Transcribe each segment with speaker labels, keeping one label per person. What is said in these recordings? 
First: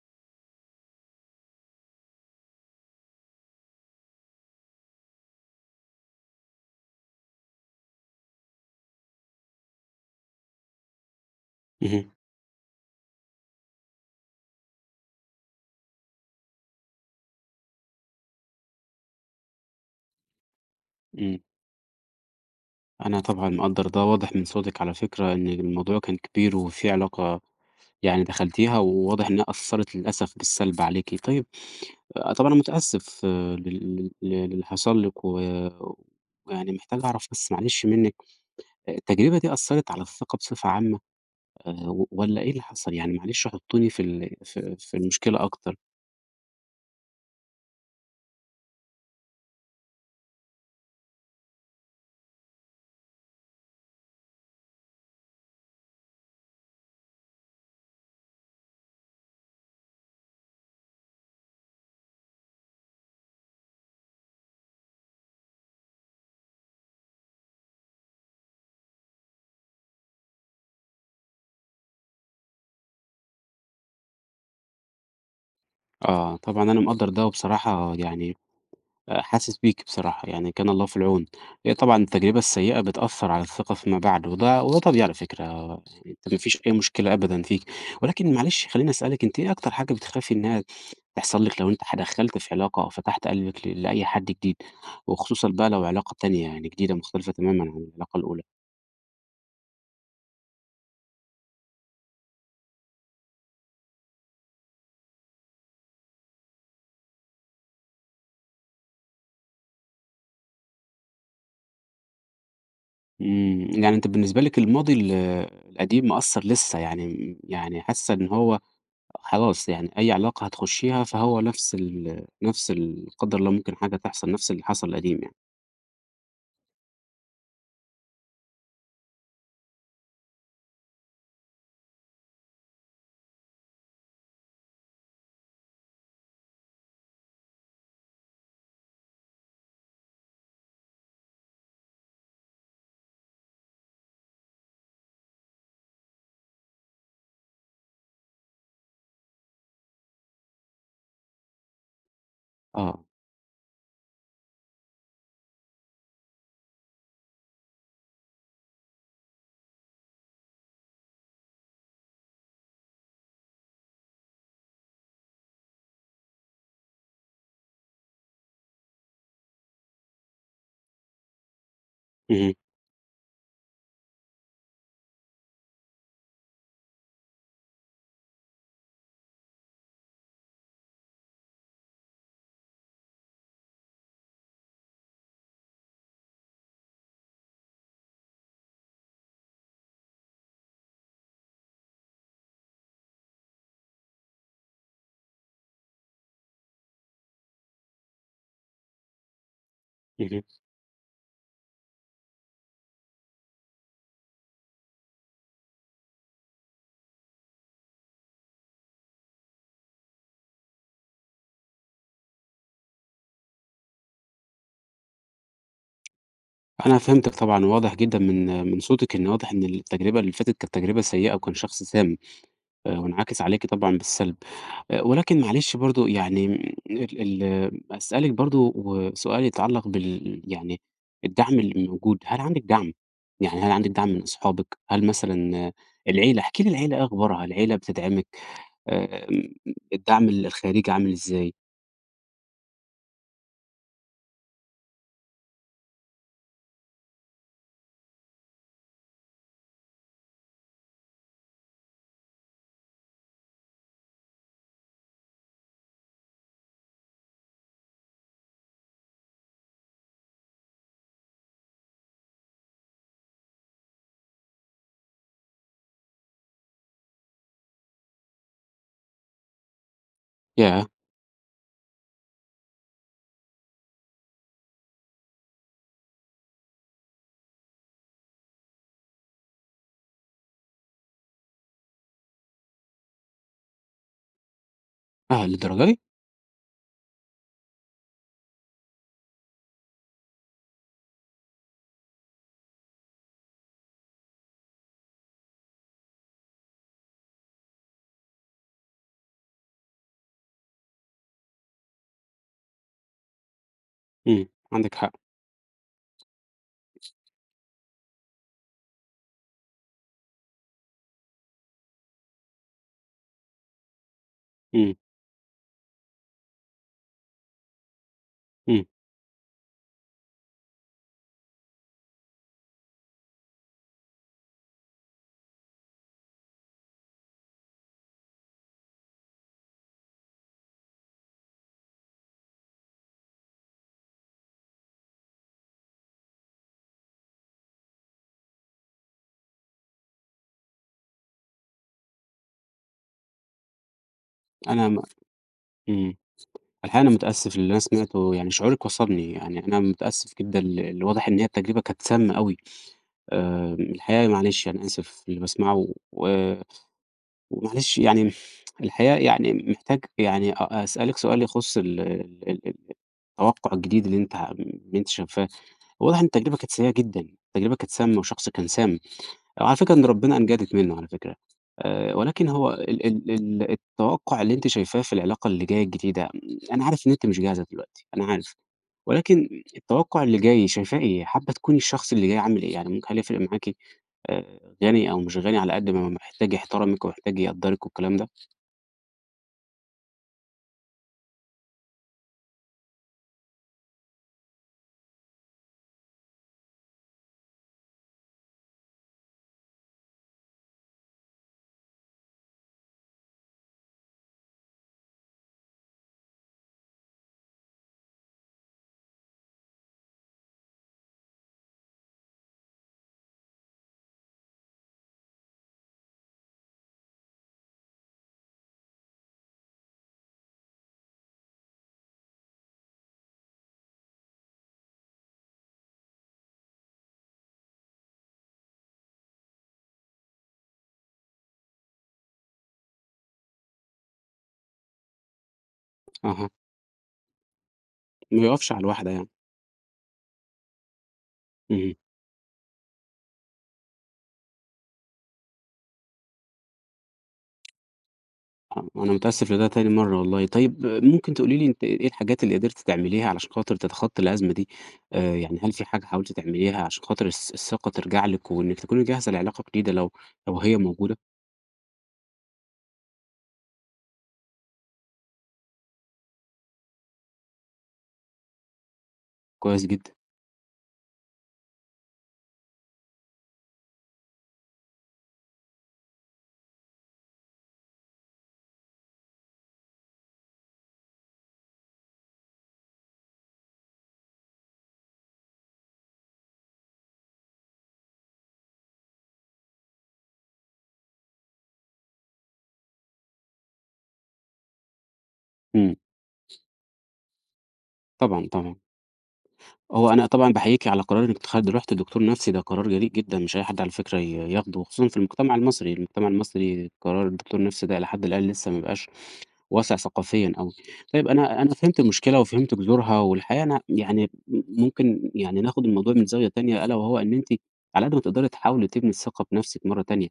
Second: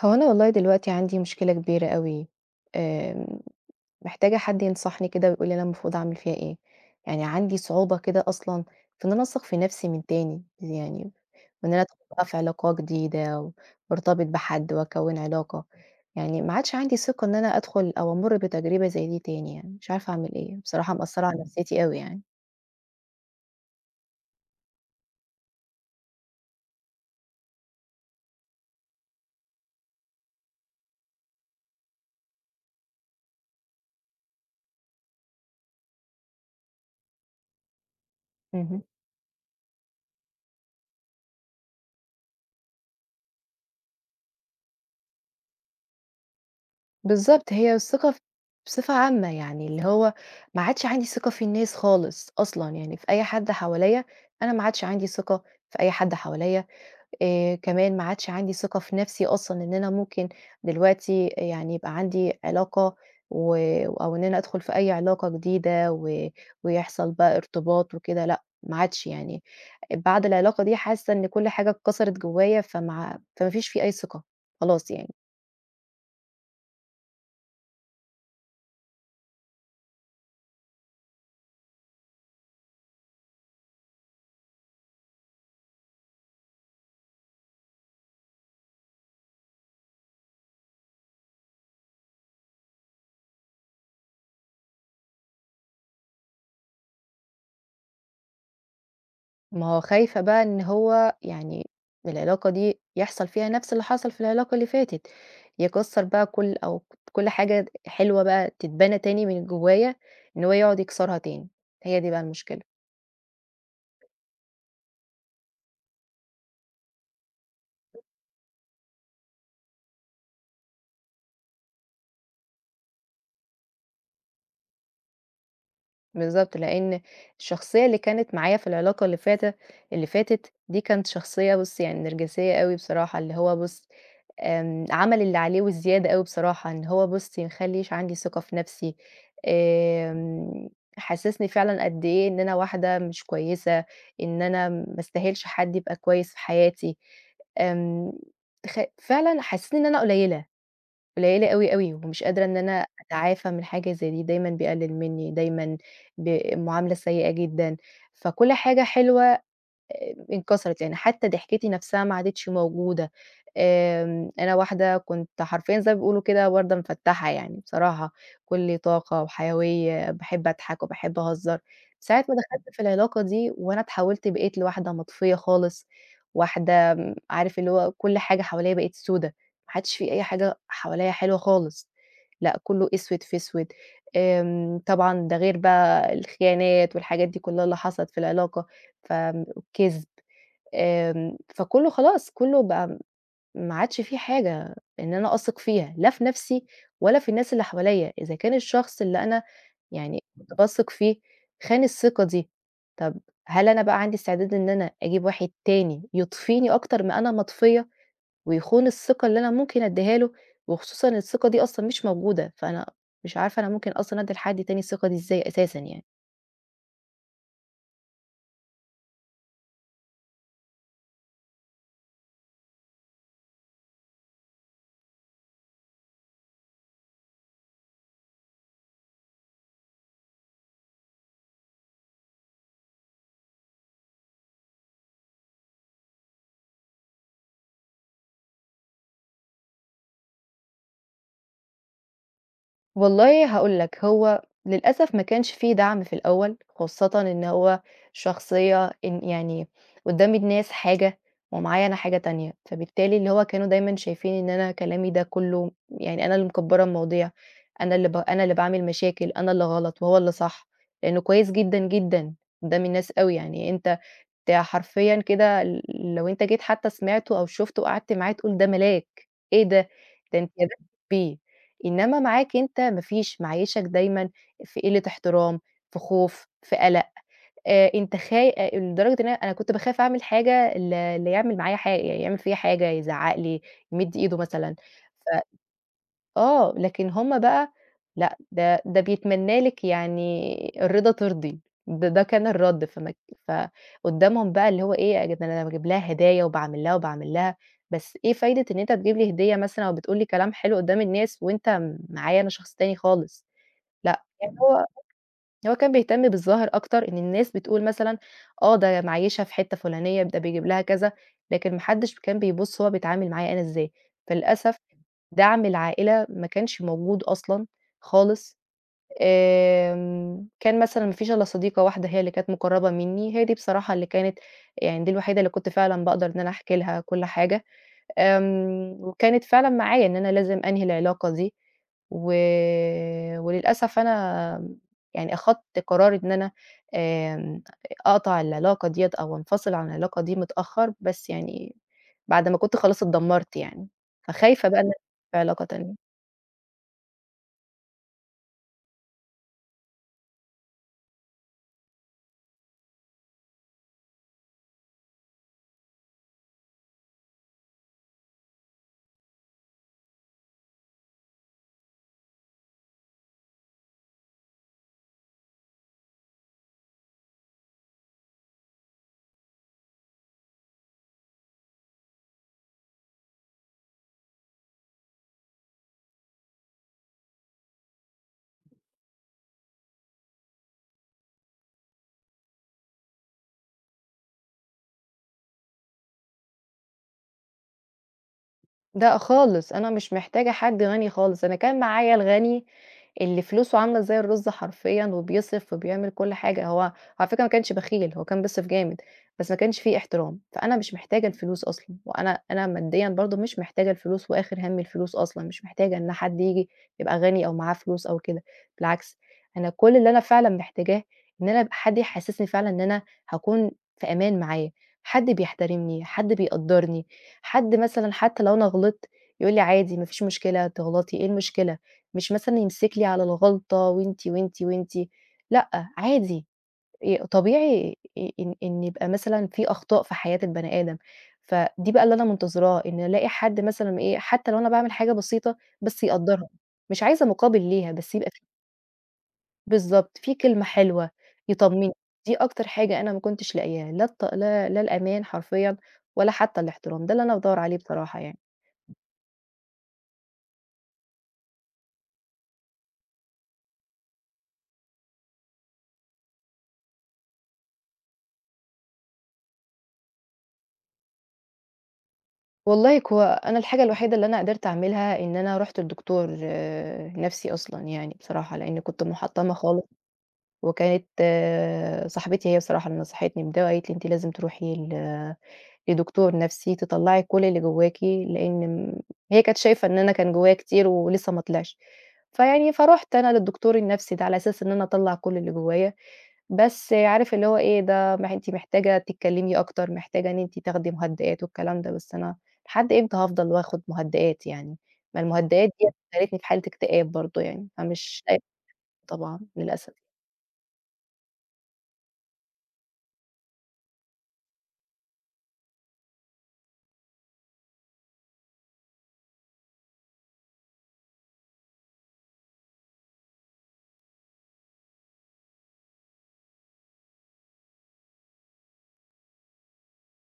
Speaker 1: هو أنا والله دلوقتي عندي مشكلة كبيرة أوي، آمم، محتاجة حد ينصحني كده ويقول لي أنا المفروض أعمل فيها إيه، يعني عندي صعوبة كده أصلًا في إن أنا أثق في نفسي من تاني، يعني وإن أنا أدخل
Speaker 2: اهم،
Speaker 1: بقى في علاقة جديدة وارتبط بحد وأكوّن علاقة، يعني ما عادش عندي ثقة إن أنا أدخل أو أمُر بتجربة زي دي تاني يعني، مش عارفة أعمل إيه، بصراحة مأثّرة
Speaker 2: إمم،
Speaker 1: على نفسيتي أوي يعني.
Speaker 2: أنا طبعًا مقدّر ده، واضح من صوتِك على فكرة إن الموضوع كان كبير وفي علاقة يعني دخلتيها، وواضح إنها أثّرت للأسف بالسلب عليكِ. طيب طبعًا أنا متأسف لل لل للي حصل لِك، ويعني محتاج أعرف بس معلش منِّك،
Speaker 1: اهم.
Speaker 2: التجربة دي أثّرت على الثقة بصفة عامة والّا إيه اللي حصل؟ يعني معلش حطّوني في ال في في المشكلة أكتر.
Speaker 1: بالضبط، هي الثقة بصفة عامة يعني، اللي هو ما عادش عندي ثقة في الناس خالص أصلًا، يعني في أي حد حواليّا، أنا ما عادش عندي ثقة في أي حد حواليّا. كمان ما عادش عندي ثقة في نَفْسي أصلًا إن أنا ممكن دلوقتي يعني يبقى عندي علاقة و أو إن أنا أدخُل في أي علاقة جديدة ويحصل بقى ارتباط وكده لأ، ما عادش يعني بعد العلاقة دي حاسّة إن كل حاجة اتكسرت جوّايا فما فيش في أي ثقة، خلاص يعني.
Speaker 2: طبعًا أنا مقدّر ده، وبصراحة يعني حاسس بيكِ بصراحة، يعني كان الله في العون. هي طبعًا التجربة السيئة بتأثّر على الثقة فيما بعد، وده طبيعي على فكرة، يعني أنتِ ما فيش أي مشكلة أبدًا فيكِ. ولكن معلش خلّيني أسألِك، أنتِ إيه أكتر حاجة بتخافي إنها تحصل لِك لو أنتِ دخّلتِ في علاقة أو فتحتِ قلبِك لأي حد جديد، وخصوصًا بقى لو علاقة تانية يعني جديدة مختلفة تمامًا عن العلاقة الأولى؟
Speaker 1: ما هو خايفة بقى إن هو يعني العلاقة دي يحصل فيها نفس اللي حصل في العلاقة اللي فاتت، يكسّر بقى كل أو كل حاجة حلوة بقى تتبنى تاني من جوايا، إن هو يقعد يكسرها تاني، هي دي بقى المشكلة،
Speaker 2: يعني أنتِ بالنسبة لِك الماضي القديم مأثّر لسه، يعني يعني حاسة إن هو خلاص يعني أي علاقة هتخشيها فهو نفس قدّر الله ممكن حاجة تحصل، نفس اللي حصل قديم يعني.
Speaker 1: بالضبط، لإن الشخصية اللي كانت معايا في العلاقة اللي فاتت دي كانت شخصية بُصّ يعني نرجسية أوي بصراحة، اللي هو بُصّ عمل اللي عليه والزيادة أوي بصراحة، إن هو بُصّي ما خلّيش عندي ثقة في نَفْسي، آمم، حسّسني فعلًا قد إيه إن أنا واحدة مش كويسة، إن أنا ما أستاهلش حد يبقى كويس في حياتي، آمم، فعلًا حسّسني إن أنا قليّلة، قليّلة أوي، أوي، ومش قادرة إن أنا
Speaker 2: آه،
Speaker 1: أتعافى من حاجة زي دي، دايمًا بيقلل منّي، دايمًا بمعاملة سيئة جدًا، فكل حاجة حلوة انكسرت، لإن حتى ضحكتي نفسها ما عادتش موجودة. أنا واحدة كنت حرفيًا زي ما بيقولوا كده وردة مفتحة يعني بصراحة، كُلّي طاقة وحيوية، باحب أضحك وباحب أهزّر. ساعة ما
Speaker 2: اهم،
Speaker 1: دخلت في العلاقة دي وأنا اتحوّلت بقيت لواحدة مطفية خالص، واحدة عارف اللي هو كل حاجة حواليّا بقت سودا، ما عادش في أي حاجة حواليّا حلوة خالص، لأ كُلّه أسود في أسود. طبعًا ده غير بقى الخيانات والحاجات دي كُلّها اللي حصلت في العلاقة، والكذب. فكُلّه خلاص، كُلّه بقى ما عادش في حاجة إن أنا أثق فيها، لا في نَفْسي ولا في الناس اللي حواليّا، إذا كان الشخص اللي أنا يعني
Speaker 2: اهم.
Speaker 1: كنت باثق فيه خان الثقة دي، طَب هل أنا بقى عندي استعداد إن أنا أجيب واحد تاني يطفيني أكتر ما أنا مطفية ويخون الثقة اللي أنا ممكن أدّيها له، وخصوصًا الثقة دي أصلًا مش موجودة، فأنا مش عارفة أنا ممكن أصلًا أدّي لحد تاني الثقة دي إزاي أساسًا يعني.
Speaker 2: أنا فهمتِك طبعًا، واضح جدًا من صوتِك إن واضح إن التجربة اللي فاتت كانت تجربة سيئة وكان شخص سام، وانعكس عليكِ طبعًا بالسلب. ولكن معلش برضه يعني ال ال أسألِك برضه و سؤال يتعلّق يعني الدعم اللي موجود، هل عندِك دعم؟ يعني هل عندِك دعم من أصحابِك؟ هل مثلًا العيلة احكي لي العيلة إيه أخبارها؟ العيلة بتدعمِك؟ آمم، الدعم الخارجي عامل إزاي؟
Speaker 1: والله هاقول لك، هو للأسف ما كانش في دعم في الأول، خاصةً إن هو شخصية إن يعني قدّام الناس حاجة ومعايا أنا حاجة تانية، فبالتالي اللي هو كانوا دايمًا شايفين إن أنا كلامي ده كُلّه يعني أنا اللي مكبّرة المواضيع، أنا اللي باعمل مشاكل، أنا اللي غلط وهو اللي صح، لإنه كويس جدًا، جدًا قدّام الناس أوي، يعني أنت ده حرفيًا كده لو أنت جيت حتى سمعته أو شُفته وقعدت معاه تقول ده ملاك، إيه ده؟ ده أنت بتثق
Speaker 2: ياه!
Speaker 1: فيه، إنما معاك أنت ما فيش، معيّشك دايمًا في قلة احترام، في خوف، في قلق، أنت خاي لدرجة إن أنا كنت باخاف أعمل حاجة اللي يعمل معايا حاجة، يعني يعمل فيّا حاجة، يزعّق لي، يمِد إيده مثلًا،
Speaker 2: آه
Speaker 1: ف
Speaker 2: للدرجة دي!
Speaker 1: آه، لكن هُم بقى لأ، ده بيتمنّى لِك يعني الرضا ترضيه، ده كان الرَد فقُدّامهم بقى اللي هو إيه، يا جدعان أنا باجيب لها هدايا وباعمل لها وباعمل لها، بس إيه فايدة إن أنت تجيب لي هدية مثلًا أو بتقول لي كلام حلو قُدّام الناس وأنت معايا أنا شخص تاني خالص، لأ، يعني هو
Speaker 2: عندِك حق،
Speaker 1: هو كان بيهتم بالظاهر أكتر إن الناس بتقول مثلًا ده معيّشها في حتّة فلانية، ده بيجيب لها كذا، لكن ما حدّش كان بيبُص هو بيتعامل معايا أنا إزاي، فللأسف
Speaker 2: إمم،
Speaker 1: دعم العائلة ما كانش موجود أصلًا خالص،
Speaker 2: إمم،
Speaker 1: كان مثلًا ما فيش إلا صديقة واحدة هي اللي كانت مُقرّبة منّي، هي دي بصراحة اللي كانت يعني دي الوحيدة اللي كنت فعلًا باقدر إن أنا أحكي لها كل حاجة. وكانت فعلًا معايا إن أنا لازم أنهي العلاقة دي، و وللأسف أنا يعني أخدت قرار إن أنا آمم، أقطع العلاقة ديّة أو أنفصل عن العلاقة دي متأخر، بس يعني بعد ما كنت خلاص اتدمرت يعني، فخايفة بقى إن
Speaker 2: أنا
Speaker 1: أنا
Speaker 2: م
Speaker 1: في علاقة تانية.
Speaker 2: إمم، الحقيقة أنا متأسف للي أنا سمعته، يعني شعورِك وصلني، يعني أنا متأسف جدًا واضح إن هي التجربة كانت سامة أوي، الحقيقة معلش يعني أنا آسف للي باسمعه و ومعلش يعني الحقيقة يعني محتاج يعني أسألِك سؤال يخُص ال ال ال التوقُّع الجديد اللي أنتِ اللي أنتِ شايفاه، واضح إن التجربة كانت سيئة جدًا، التجربة كانت سامة وشخص كان سام. على فكرة إن ربنا أنجدِك منه على فكرة، ولكن هو ال ال ال التوقُّع اللي أنتِ شايفاه في العلاقة اللي جاية الجديدة، أنا عارف إن أنتِ مش جاهزة دلوقتي، أنا عارف، ولكن التوقُّع اللي جاي شايفاه إيه؟ حابة تكوني الشخص اللي جاي عامل إيه؟ يعني ممكن هل يفرق معاكِ غني أو مش غني على قد ما محتاج يحترمِك ومحتاج يقدّرِك والكلام ده؟
Speaker 1: لأ خالص، أنا مش محتاجة حد غني خالص، أنا كان معايا الغني اللي فلوسه عاملة زي الرز حرفيًا وبيصرف وبيعمل كل حاجة، هو على فكرة ما كانش بخيل، هو كان بيصرف جامد، بس ما كانش في احترام، فأنا مش محتاجة الفلوس أصلًا، وأنا ماديًا برضه مش محتاجة الفلوس وآخر هَمّي الفلوس أصلًا، مش محتاجة إن حد ييجي يبقى غني أو معاه فلوس أو كده، بالعكس أنا كل اللي أنا فعلًا محتاجاه إن أنا يبقى حد يحسسني فعلًا إن أنا هاكون في أمان معاه، حد بيحترمني، حد بيقدّرني، حد مثلًا حتى لو أنا غلطت يقول لي: "عادي ما فيش مشكلة تغلطي، إيه المشكلة؟" مش مثلًا يمسك لي على الغلطة وأنتِ، وأنتِ، وأنتِ، لأ عادي طبيعي إ إن إن يبقى مثلًا في أخطاء في حياة البني آدم، فدي بقى اللي أنا منتظراه، إن ألاقي حد مثلًا إيه، حتى لو أنا باعمل حاجة بسيطة بس يقدّرها،
Speaker 2: أها،
Speaker 1: مش عايزة مقابل ليها بس يبقى في
Speaker 2: ما يُقفش على الواحدة يعني.
Speaker 1: بالضبط، في كلمة حلوة يطمني،
Speaker 2: اهم.
Speaker 1: دي أكتر حاجة أنا ما كنتش لاقياها، لا الط لا لا الأمان حرفيًا ولا حتى الاحترام، ده اللي أنا بادوّر عليه بصراحة يعني.
Speaker 2: آه، أنا متأسف لده تاني مرّة والله. طيب ممكن تقولي لي أنتِ إيه الحاجات اللي قدرتِ تعمليها علشان خاطر تتخطّي الأزمة دي؟ يعني هل في حاجة حاولتِ تعمليها عشان خاطر الثقة ترجع لِك وإنِّك تكوني جاهزة لعلاقة جديدة لو هي موجودة؟
Speaker 1: والله هو أنا الحاجة الوحيدة اللي أنا قدرت أعملها إن أنا رُحت لدكتور نَفْسي أصلًا يعني بصراحة، لإن كنت مُحطّمة خالص.
Speaker 2: كويس جدًا.
Speaker 1: وكانت صاحبتي هي بصراحة اللي نصحتني بده وقالت لي أنتِ لازم تروحي لدكتور نفسي تطلّعي كل اللي جواكِ، لإن م هي كانت شايفة إن أنا كان جوايا كتير ولسه ما طلعش. فرُحت أنا للدكتور النفسي ده على أساس إن أنا أطلّع كل اللي جوايا، بس عارف اللي هو إيه، ده ما أنتِ محتاجة تتكلمي أكتر، محتاجة إن أنتِ تاخدي مهدئات والكلام ده، بس أنا لحد إمتى هافضل واخد مهدئات يعني؟ ما المهدئات ديّة
Speaker 2: إمم.
Speaker 1: خلّتني في حالة اكتئاب برضه يعني، فمش لايقة
Speaker 2: طبعًا، طبعًا.
Speaker 1: طبعًا للأسف.
Speaker 2: هو أنا طبعًا باحييكِ على قرار إنِّك رُحتِ لدكتور نفسي، ده قرار جريء جدًا، مش أي حد على فكرة ياخده، وخصوصًا في المجتمع المصري، المجتمع المصري قرار الدكتور النفسي ده إلى حد الآن لسه ما بقاش واسع ثقافيًا أوي. طيب أنا فهمت المشكلة وفهمت جذورها، والحقيقة أنا يعني ممكن يعني ناخد الموضوع من زاوية تانية، ألا وهو إن أنتِ على قد ما تقدري تحاولي تبني الثقة بنفسِك مرة تانية.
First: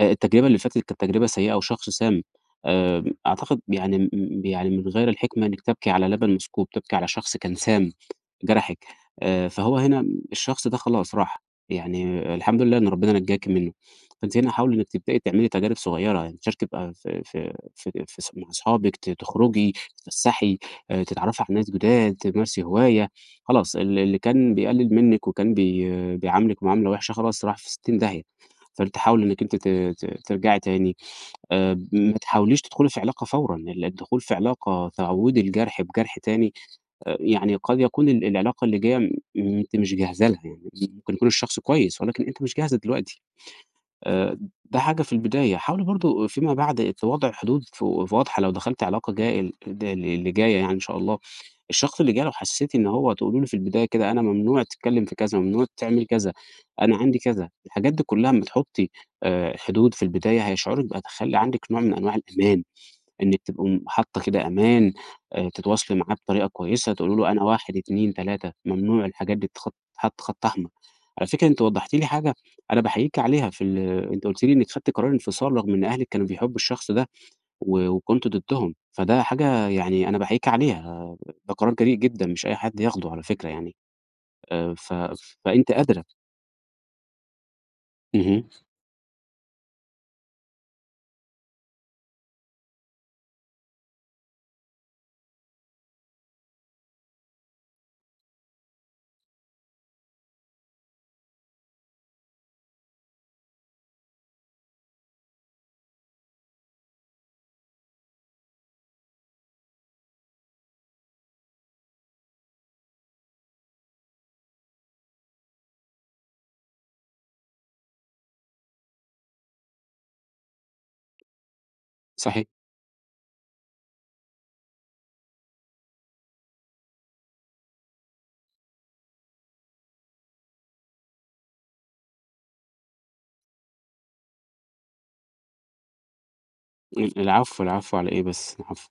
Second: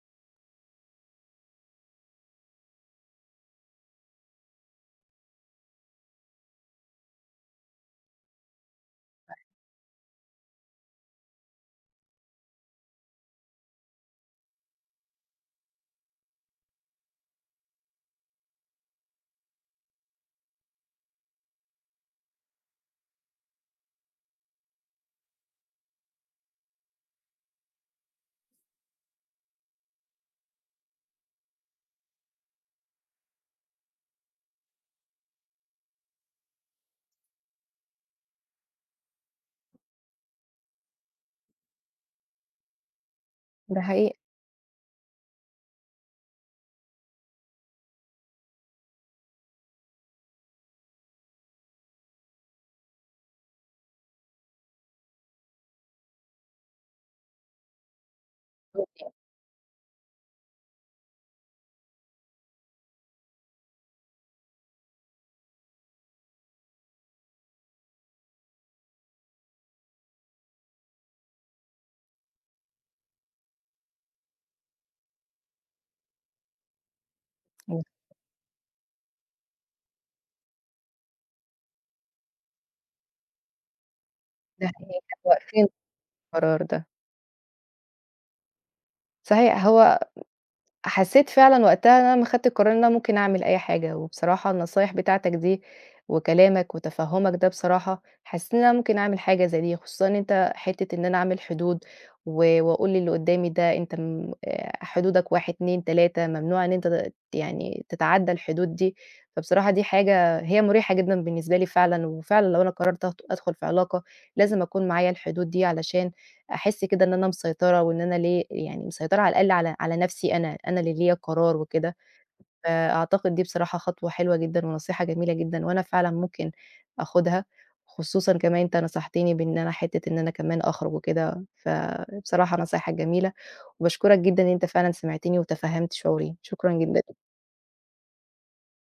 Speaker 2: التجربة اللي فاتت كانت تجربة سيئة وشخص سام، أعتقد يعني يعني من غير الحكمة إنِّك تبكي على لبن مسكوب، تبكي على شخص كان سام. جرحِك، فهو هنا الشخص ده خلاص راح، يعني الحمد لله إن ربنا نجاكِ منّه، فأنتِ هنا حاولي إنِّك تبدئي تعملي تجارب صغيّرة، يعني تشاركي بقى في مع أصحابِك، تخرجي، تتفسّحي، تتعرّفي على ناس جداد، تمارسي هواية، خلاص اللي كان بيقلِّل منِّك وكان بي آه، بيعاملِك معاملة وِحشة خلاص راح في 60 داهية، فأنتِ حاولي إنِّك أنتِ ت ت ترجعي تاني، ما تحاوليش تدخُلي في علاقة فورًا، الدخول في علاقة تعوّدي الجرح بجرح تاني يعني قد يكون العلاقة اللي جاية أنتِ مش جاهزة لها يعني، ممكن يكون الشخص كويس ولكن أنتِ مش جاهزة دلوقتي،
Speaker 1: ده حقيقي.
Speaker 2: آآ ده حاجة في البداية، حاولي برضه فيما بعد وضع حدود واضحة لو دخلتِ علاقة جاية ال د اللي جاية يعني إن شاء الله، الشخص اللي جاي لو حسيتِ إن هو تقولي له في البداية كده أنا ممنوع تتكلم في كذا، ممنوع تعمل كذا، أنا عندي كذا، الحاجات دي كلها أمّا تحطي حدود في البداية هيشعرِك بقى تخلّي عندِك نوع من أنواع الأمان. إنِّك تبقوا حاطة كده أمان، تتواصلي معاه بطريقة كويسة، تقولي له أنا 1، 2، 3 ممنوع الحاجات دي تتحط خط أحمر. على فكرة أنتِ وضّحتِ لي حاجة أنا باحييكِ عليها في ال أنتِ قُلتِ لي إنِّك خدتِ قرار انفصال رغم إن أهلِك كانوا بيحبوا الشخص ده وكنتِ ضدهم، فده حاجة يعني أنا باحييكِ عليها، ده قرار جريء جدًا مش أي حد ياخده على فكرة يعني،
Speaker 1: ده
Speaker 2: ف
Speaker 1: حقيقي كانوا واقفين
Speaker 2: فأنتِ قادرة.
Speaker 1: القرار ده.
Speaker 2: اهم،
Speaker 1: صحيح هو حسيت فعلًا وقتها إن أنا لمّا خدت القرار إن أنا ممكن أعمل أي حاجة، وبصراحة النصايح بتاعتك دي وكلامك وتفهُّمك ده بصراحة، حسيت إن أنا ممكن أعمل حاجة زي دي، خصوصًا إن أنت حتّة إن أنا أعمل حدود وأقول للي قدّامي ده أنت حدودك 1، 2، 3 ممنوع إن أنت يعني تتعدّى الحدود دي، فبصراحة دي حاجة هي مُريحة جدًا بالنسبة لي فعلًا، وفعلًا لو أنا قررت أدخل في علاقة لازم أكون معايا الحدود دي علشان أحس كده إن أنا مسيطرة وإن أنا ليه يعني مسيطرة على الأقل على نفسي أنا، أنا اللي ليّا القرار وكده،
Speaker 2: صحيح.
Speaker 1: فأعتقد دي بصراحة خطوة حلوة جدًا ونصيحة جميلة جدًا، وأنا فعلًا ممكن آخُدها، خصوصًا كمان أنت نصحتني بإن أنا حتّة إن أنا كمان أخرج وكده، فبصراحة نصايحك جميلة، وباشكرك جدًا إن أنت فعلًا سمعتني وتفهّمت شعوري، شكرًا جدًا.
Speaker 2: العفو، العفو على إيه بس، العفو.